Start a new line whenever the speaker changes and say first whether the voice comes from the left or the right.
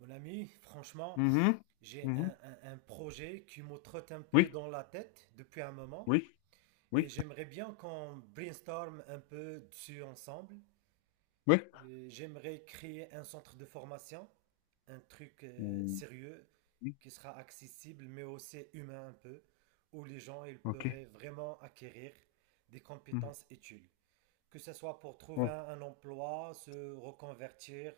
right: Mon ami, franchement,
left: Mhm.
right: j'ai
left: Mhm.
right: un projet qui me trotte un peu
left: Oui,
right: dans la tête depuis un moment
left: oui,
right: et
left: oui,
right: j'aimerais bien qu'on brainstorm un peu dessus ensemble.
left: oui.
right: J'aimerais créer un centre de formation, un truc
left: Mm,
right: sérieux
left: oui,
right: qui sera accessible mais aussi humain un peu, où les gens ils
left: ok.
right: pourraient vraiment acquérir des
left: Mhm.
right: compétences utiles, que ce soit pour trouver
left: Oh,
right: un emploi, se reconvertir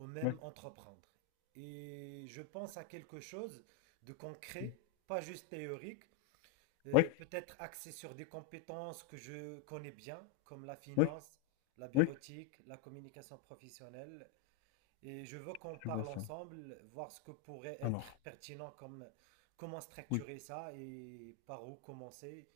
right: ou
left: oui,
right: même entreprendre. Et je pense à quelque chose de
left: mm,
right: concret, pas juste théorique,
left: oui,
right: peut-être axé sur des compétences que je connais bien, comme la
left: oui,
right: finance, la
left: oui,
right: bureautique, la communication professionnelle. Et je veux qu'on
left: je vois
right: parle
left: ça.
right: ensemble, voir ce que pourrait être
left: Alors,
right: pertinent, comme comment
left: oui,
right: structurer ça et par où commencer.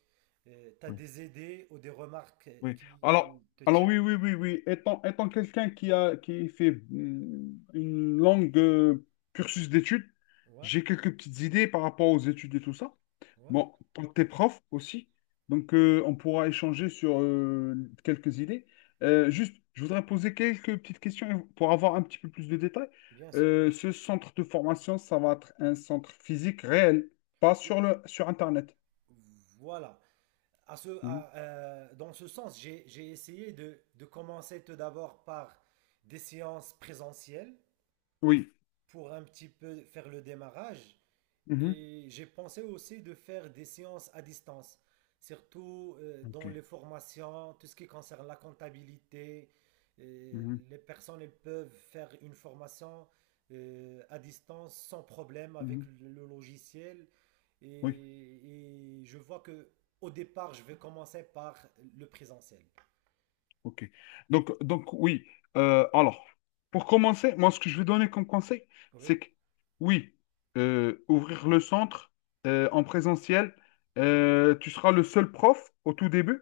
right: Tu as
left: oui,
right: des idées ou des remarques
left: oui. Alors,
right: qui te
left: alors
right: tiennent?
left: oui, oui, oui, oui. Étant quelqu'un qui fait une longue cursus d'études,
right: Ouais,
left: j'ai quelques petites idées par rapport aux études et tout ça.
right: ouais,
left: Bon, quand t'es prof aussi, donc on pourra échanger sur quelques idées. Juste, je voudrais poser quelques petites questions pour avoir un petit peu plus de détails.
right: bien sûr.
left: Ce centre de formation, ça va être un centre physique réel, pas
right: Ou-
left: sur le sur Internet.
right: Voilà. À ce,
left: Mhm.
right: à, euh, dans ce sens, j'ai essayé de commencer tout d'abord par des séances présentielles
left: Oui.
right: pour un petit peu faire le démarrage.
left: Mhm.
right: Et j'ai pensé aussi de faire des séances à distance, surtout
left: Ok.
right: dans les formations, tout ce qui concerne la comptabilité. Euh,
left: Mhm.
right: les personnes elles peuvent faire une formation à distance sans problème avec
left: Mhm.
right: le logiciel.
left: Oui.
right: Et, et je vois que au départ, je vais commencer par le présentiel.
left: Ok. Donc, oui. Alors, pour commencer, moi, ce que je vais donner comme conseil,
right: Oui.
left: c'est que, oui, ouvrir le centre, en présentiel, tu seras le seul prof au tout début.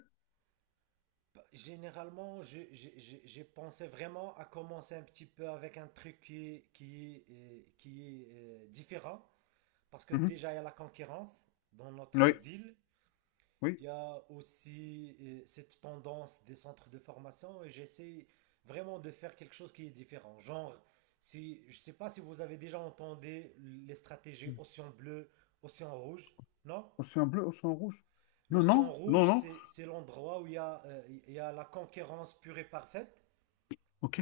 right: Généralement, j'ai pensé vraiment à commencer un petit peu avec un truc qui est différent. Parce que
left: Mhm.
right: déjà, il y a la concurrence dans notre
left: Oui,
right: ville.
left: oui.
right: Il y a aussi cette tendance des centres de formation et j'essaie vraiment de faire quelque chose qui est différent. Genre, si, je ne sais pas si vous avez déjà entendu les stratégies
left: Mhm.
right: océan bleu, océan rouge, non?
left: Océan bleu, océan rouge. Non,
right: L'océan
left: non, non,
right: rouge,
left: non.
right: c'est l'endroit où il y a la concurrence pure et parfaite.
left: Ok.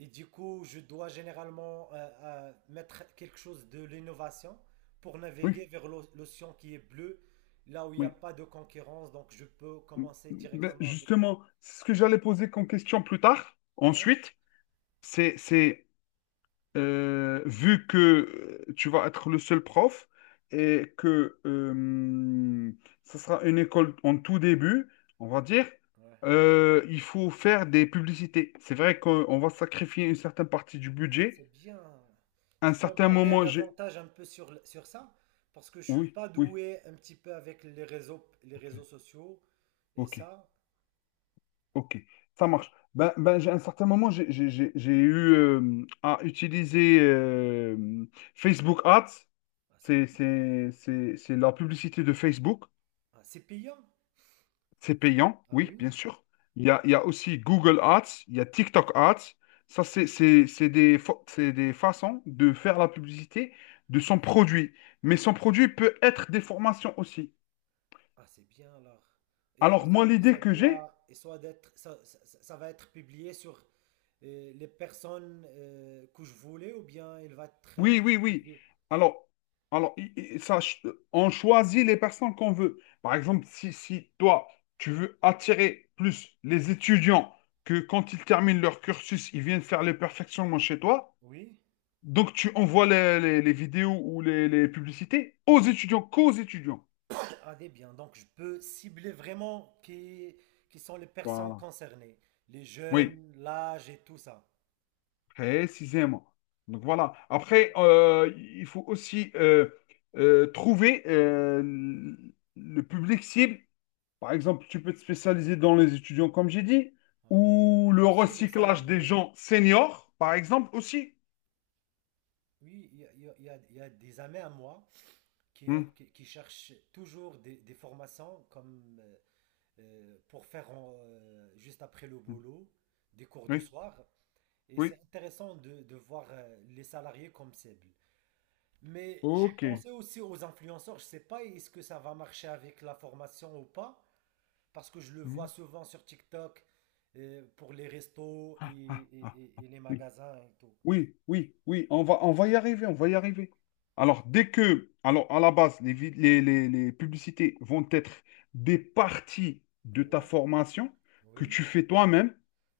right: Et du coup, je dois généralement mettre quelque chose de l'innovation pour naviguer
left: Oui,
right: vers l'océan qui est bleu, là où il n'y a
left: oui.
right: pas de concurrence. Donc, je peux
left: Mm,
right: commencer
left: ben,
right: directement avec.
left: justement, c'est ce que j'allais poser comme question plus tard.
right: Ouais,
left: Ensuite, c'est vu que tu vas être le seul prof et que ça sera une école en tout début, on va
right: ouais,
left: dire,
right: ouais.
left: il faut faire des publicités. C'est vrai qu'on on va sacrifier une certaine partie du
right: Ah,
left: budget.
right: c'est bien.
left: À un
right: Tu peux me
left: certain
right: parler
left: moment, j'ai—
right: davantage un peu sur ça? Parce que je suis
left: Oui,
right: pas
left: oui,
right: doué un petit peu avec les réseaux sociaux et
left: ok,
right: ça.
left: ok, ça marche. À un certain moment, j'ai eu à utiliser Facebook Ads.
right: Ah, c'est
left: C'est
right: bien.
left: c'est- c'est- c'est la publicité de Facebook.
right: Ah, c'est payant?
left: C'est payant,
right: Ah
left: oui, bien
right: oui?
left: sûr. Il y a aussi Google Ads, il y a TikTok Ads. Ça, c'est des façons de faire la publicité de son produit. Mais son produit peut être des formations aussi.
right: Ah, c'est bien alors.
left: Alors, moi,
right: Et
left: l'idée
right: ça
left: que j'ai,
right: doit, et soit d'être, ça- ça- ça va être publié sur les personnes que je voulais, ou bien il va être
left: oui, oui, oui.
right: publié?
left: Alors, alors, on choisit les personnes qu'on veut. Par exemple, si toi, tu veux attirer plus les étudiants que quand ils terminent leur cursus, ils viennent faire le perfectionnement chez toi.
right: Oui.
left: Donc tu envoies les vidéos ou les publicités aux étudiants, qu'aux étudiants.
right: Ah, des biens. Donc, je peux cibler vraiment qui sont les personnes
left: Voilà.
right: concernées, les
left: Oui,
right: jeunes, l'âge et tout ça.
left: précisément. Donc voilà. Après, il faut aussi trouver le public cible. Par exemple, tu peux te spécialiser dans les étudiants, comme j'ai dit,
right: Ah oui,
left: ou le
right: aussi les
left: recyclage des
right: salariés.
left: gens seniors, par exemple, aussi.
right: Oui, il y a des amis à moi
left: Hmm,
right: qui cherchent toujours des formations comme pour juste après le
left: hmm,
right: boulot des cours de
left: oui,
right: soir. Et c'est
left: oui,
right: intéressant de voir les salariés comme cible. Mais j'ai
left: ok.
right: pensé aussi aux influenceurs. Je sais pas est-ce que ça va marcher avec la formation ou pas, parce que je le
left: Hmm,
right: vois souvent sur TikTok, pour les restos
left: ah, ah,
right: et les
left: oui.
right: magasins et tout.
left: Oui, oui, oui, on va y arriver, on va y arriver. Alors, à la base, les, vid- les publicités vont être des parties de ta
right: Ouais,
left: formation que
right: oui,
left: tu fais toi-même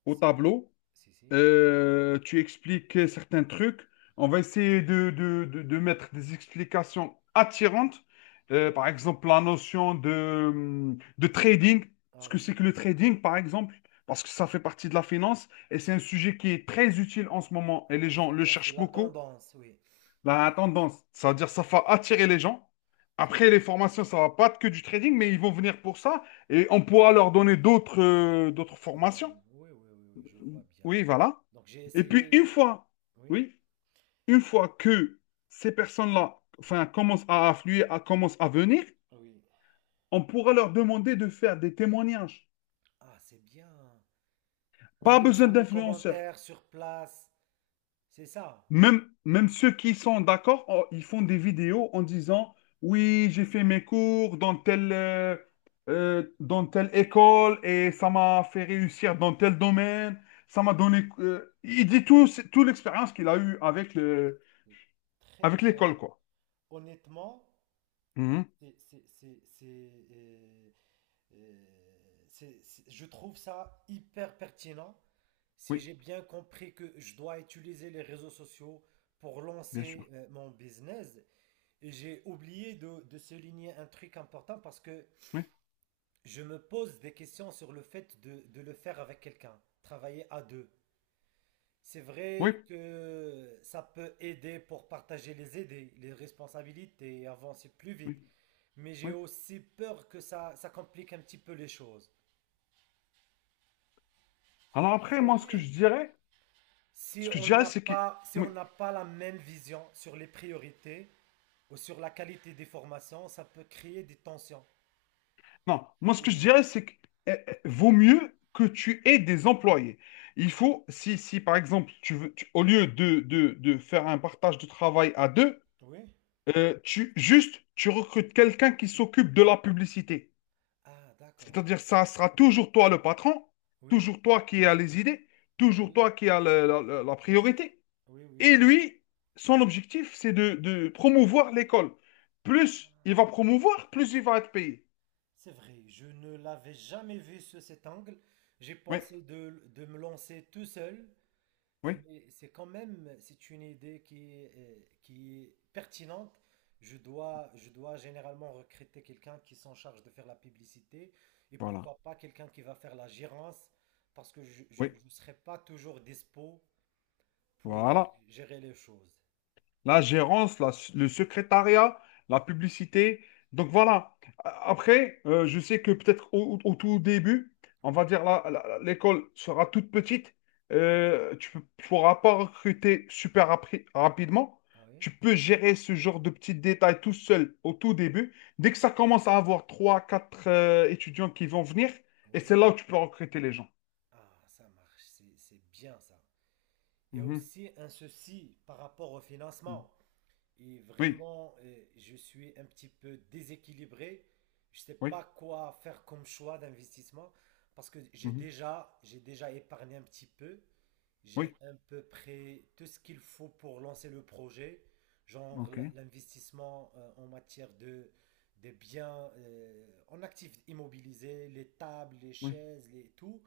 left: au
right: si,
left: tableau
right: si, si.
left: euh, tu expliques certains trucs. On va essayer de mettre des explications attirantes. Euh,
right: Oh,
left: par exemple, la notion de trading. Ce
right: ah
left: que c'est
right: oui.
left: que le trading, par exemple, parce que ça fait partie de la finance et c'est un sujet qui est très utile en ce moment et les
right: Ah,
left: gens
right: c'est
left: le
right: bien, c'est
left: cherchent
right: la
left: beaucoup.
right: tendance, oui.
left: La tendance, ça veut dire ça va attirer les gens.
right: C'est
left: Après, les formations, ça va pas être que du trading, mais ils vont venir pour ça et on pourra leur donner d'autres
right: d'autres
left: formations.
right: thèmes. Oui, oui, oui, oui, je vois bien.
left: Oui, voilà.
right: Donc j'ai
left: Et puis
right: essayé. Oui,
left: oui, une fois que ces personnes-là, enfin, commencent à affluer, commencent à venir,
right: oui.
left: on pourra leur demander de faire des témoignages.
right: Ah, c'est bien. En
left: Pas besoin
right: laissant des
left: d'influenceurs.
right: commentaires sur place. C'est ça.
left: Même, ceux qui sont d'accord, oh, ils font des vidéos en disant, oui, j'ai fait mes cours dans telle école et ça m'a fait
right: Mm.
left: réussir dans tel domaine. Ça m'a donné. Il dit tout, toute l'expérience qu'il a eue
right: Ah, c'est très
left: avec
right: bien.
left: l'école, quoi.
right: Honnêtement,
left: Mhm.
right: c'est, c'est, c'est, c'est, euh, je trouve ça hyper pertinent. Si
left: Oui,
right: j'ai bien compris que je dois utiliser les réseaux sociaux pour
left: bien sûr.
right: lancer mon business, j'ai oublié de souligner un truc important, parce que
left: Oui,
right: je me pose des questions sur le fait de le faire avec quelqu'un, travailler à deux. C'est
left: oui,
right: vrai que ça peut aider pour partager les idées, les responsabilités et avancer plus vite,
left: oui,
right: mais j'ai
left: oui.
right: aussi peur que ça complique un petit peu les choses.
left: Alors
right: Vous
left: après, moi, ce que je
right: voyez,
left: dirais, ce que je dirais, c'est que,
right: si
left: oui.
right: on n'a pas la même vision sur les priorités ou sur la qualité des formations, ça peut créer des tensions.
left: Non, moi, ce que je
right: Ou-
left: dirais, c'est que vaut mieux que tu aies des employés. Il
right: Ah,
left: faut, si par exemple, tu veux, au lieu de faire un partage de travail à deux,
right: oui.
left: juste, tu recrutes quelqu'un qui s'occupe de la publicité.
right: Ah, d'accord.
left: C'est-à-dire, ça sera toujours toi le patron,
right: Oui,
left: toujours toi qui as les idées, toujours
right: oui,
left: toi qui as la priorité.
right: oui, oui,
left: Et
right: oui.
left: lui, son objectif, c'est de promouvoir l'école. Plus il va promouvoir, plus il va être payé.
right: C'est vrai, je ne l'avais jamais vu sous cet angle. J'ai
left: Oui,
right: pensé de me lancer tout seul,
left: oui,
right: mais c'est quand même, c'est une idée qui est pertinente. Je dois généralement recruter quelqu'un qui s'en charge de faire la publicité, et
left: voilà.
right: pourquoi pas quelqu'un qui va faire la gérance, parce que
left: Oui,
right: je ne serai pas toujours dispo pour
left: voilà.
right: gérer les choses.
left: La gérance, le secrétariat, la publicité. Donc voilà. Après, je sais que peut-être au tout début, on
right: Ouais.
left: va dire l'école sera toute petite. Tu ne pourras pas recruter super rapidement.
right: Ah oui?
left: Tu peux gérer ce genre de petits détails tout seul au tout début. Dès que ça commence à avoir trois, quatre étudiants qui vont venir, et c'est
right: Oui.
left: là où tu peux recruter les gens.
right: Ah, ça marche, c'est bien ça. Il y a
left: Mhm.
right: aussi un souci par rapport au
left: Mhm.
right: financement. Et
left: Oui,
right: vraiment, je suis un petit peu déséquilibré. Je sais
left: oui.
right: pas quoi faire comme choix d'investissement, parce que
left: Mhm.
right: j'ai déjà épargné un petit peu. J'ai
left: Oui,
right: à peu près tout ce qu'il faut pour lancer le projet, genre
left: ok,
right: l'investissement en matière de des biens en actifs immobilisés, les tables, les
left: oui, ouais.
right: chaises, les tout.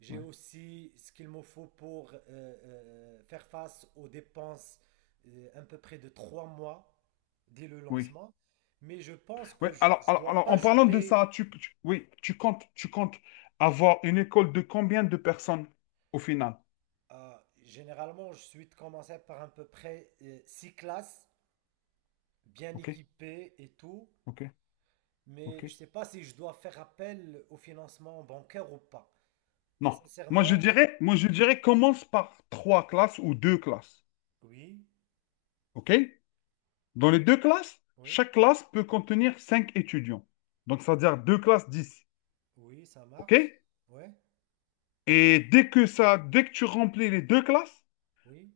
right: J'ai
left: Ouais.
right: aussi ce qu'il me faut pour faire face aux dépenses à peu près de 3 mois dès le
left: Oui.
right: lancement. Mais je pense que
left: Ouais
right: je
left: alors,
right: ne
left: alors,
right: dois
left: alors,
right: pas
left: en parlant de
right: jeter.
left: ça, oui, tu comptes avoir une école de combien de personnes au final?
right: Généralement je suis commencé par à peu près 6 classes, bien
left: OK,
right: équipées et tout.
left: OK,
right: Mais je
left: OK.
right: ne sais pas si je dois faire appel au financement bancaire ou pas.
left: Non, moi je
right: Sincèrement,
left: dirais, moi je dirais commence par trois classes ou deux classes.
right: oui,
left: OK? Dans les deux classes,
right: oui,
left: chaque classe peut contenir cinq étudiants. Donc, ça veut dire deux classes, 10.
right: oui, ça
left: OK?
right: marche. Ouais,
left: Et dès que tu remplis les deux classes,
right: oui,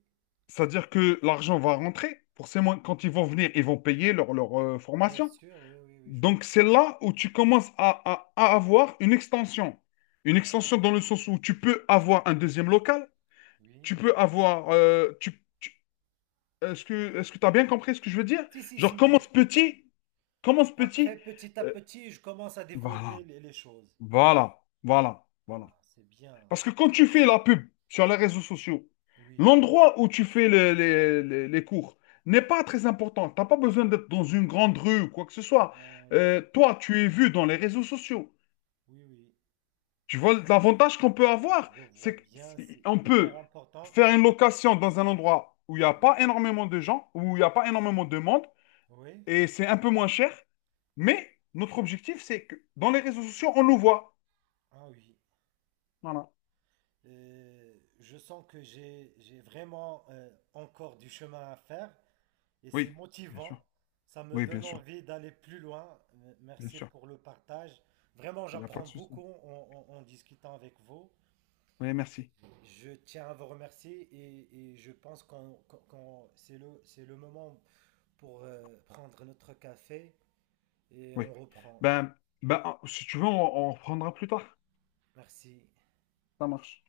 left: c'est-à-dire que l'argent va rentrer. Forcément, quand ils vont venir, ils vont payer leur
right: bien
left: formation.
right: sûr, oui, oui, oui, je vois
left: Donc, c'est
right: bien.
left: là où tu commences à avoir une extension. Une
right: Ah,
left: extension dans le sens où tu peux avoir un deuxième local,
right: oui.
left: tu peux avoir— est-ce que tu as bien compris ce que je veux dire?
right: Si, si,
left: Genre,
right: si.
left: commence petit, commence
right: Après,
left: petit.
right: petit à
left: euh,
right: petit, je commence à
left: voilà,
right: développer les choses.
left: voilà, voilà, voilà.
right: Ah, c'est bien.
left: Parce que quand tu fais la pub sur les réseaux sociaux,
right: Oui.
left: l'endroit où tu fais les cours n'est pas très important. Tu n'as pas besoin d'être dans une grande rue ou quoi que ce soit.
right: Ben
left: Euh,
right: oui,
left: toi, tu es vu dans les réseaux sociaux.
right: oui, oui.
left: Tu vois, l'avantage qu'on peut avoir,
right: Je vois
left: c'est
right: bien, c'est
left: qu'on
right: hyper
left: peut
right: important.
left: faire une
right: De-
left: location dans un endroit où il n'y a
right: Ah oui.
left: pas énormément de gens, où il n'y a pas énormément de monde,
right: Oui,
left: et c'est un peu moins cher. Mais notre objectif, c'est que dans les réseaux sociaux, on nous voit.
right: ah oui.
left: Voilà.
right: Euh, je sens que j'ai vraiment encore du chemin à faire. Et c'est
left: Oui, bien sûr.
right: motivant, ça me
left: Oui, bien
right: donne
left: sûr.
right: envie d'aller plus loin.
left: Bien
right: Merci
left: sûr.
right: pour le partage. Vraiment,
left: Il n'y a pas
right: j'apprends
left: de souci.
right: beaucoup en discutant avec vous.
left: Oui, merci.
right: Je tiens à vous remercier, et je pense c'est le moment pour prendre notre café et on
left: Oui.
right: reprend.
left: Ben, si tu veux, on reprendra plus tard.
right: Merci.
left: Ça marche.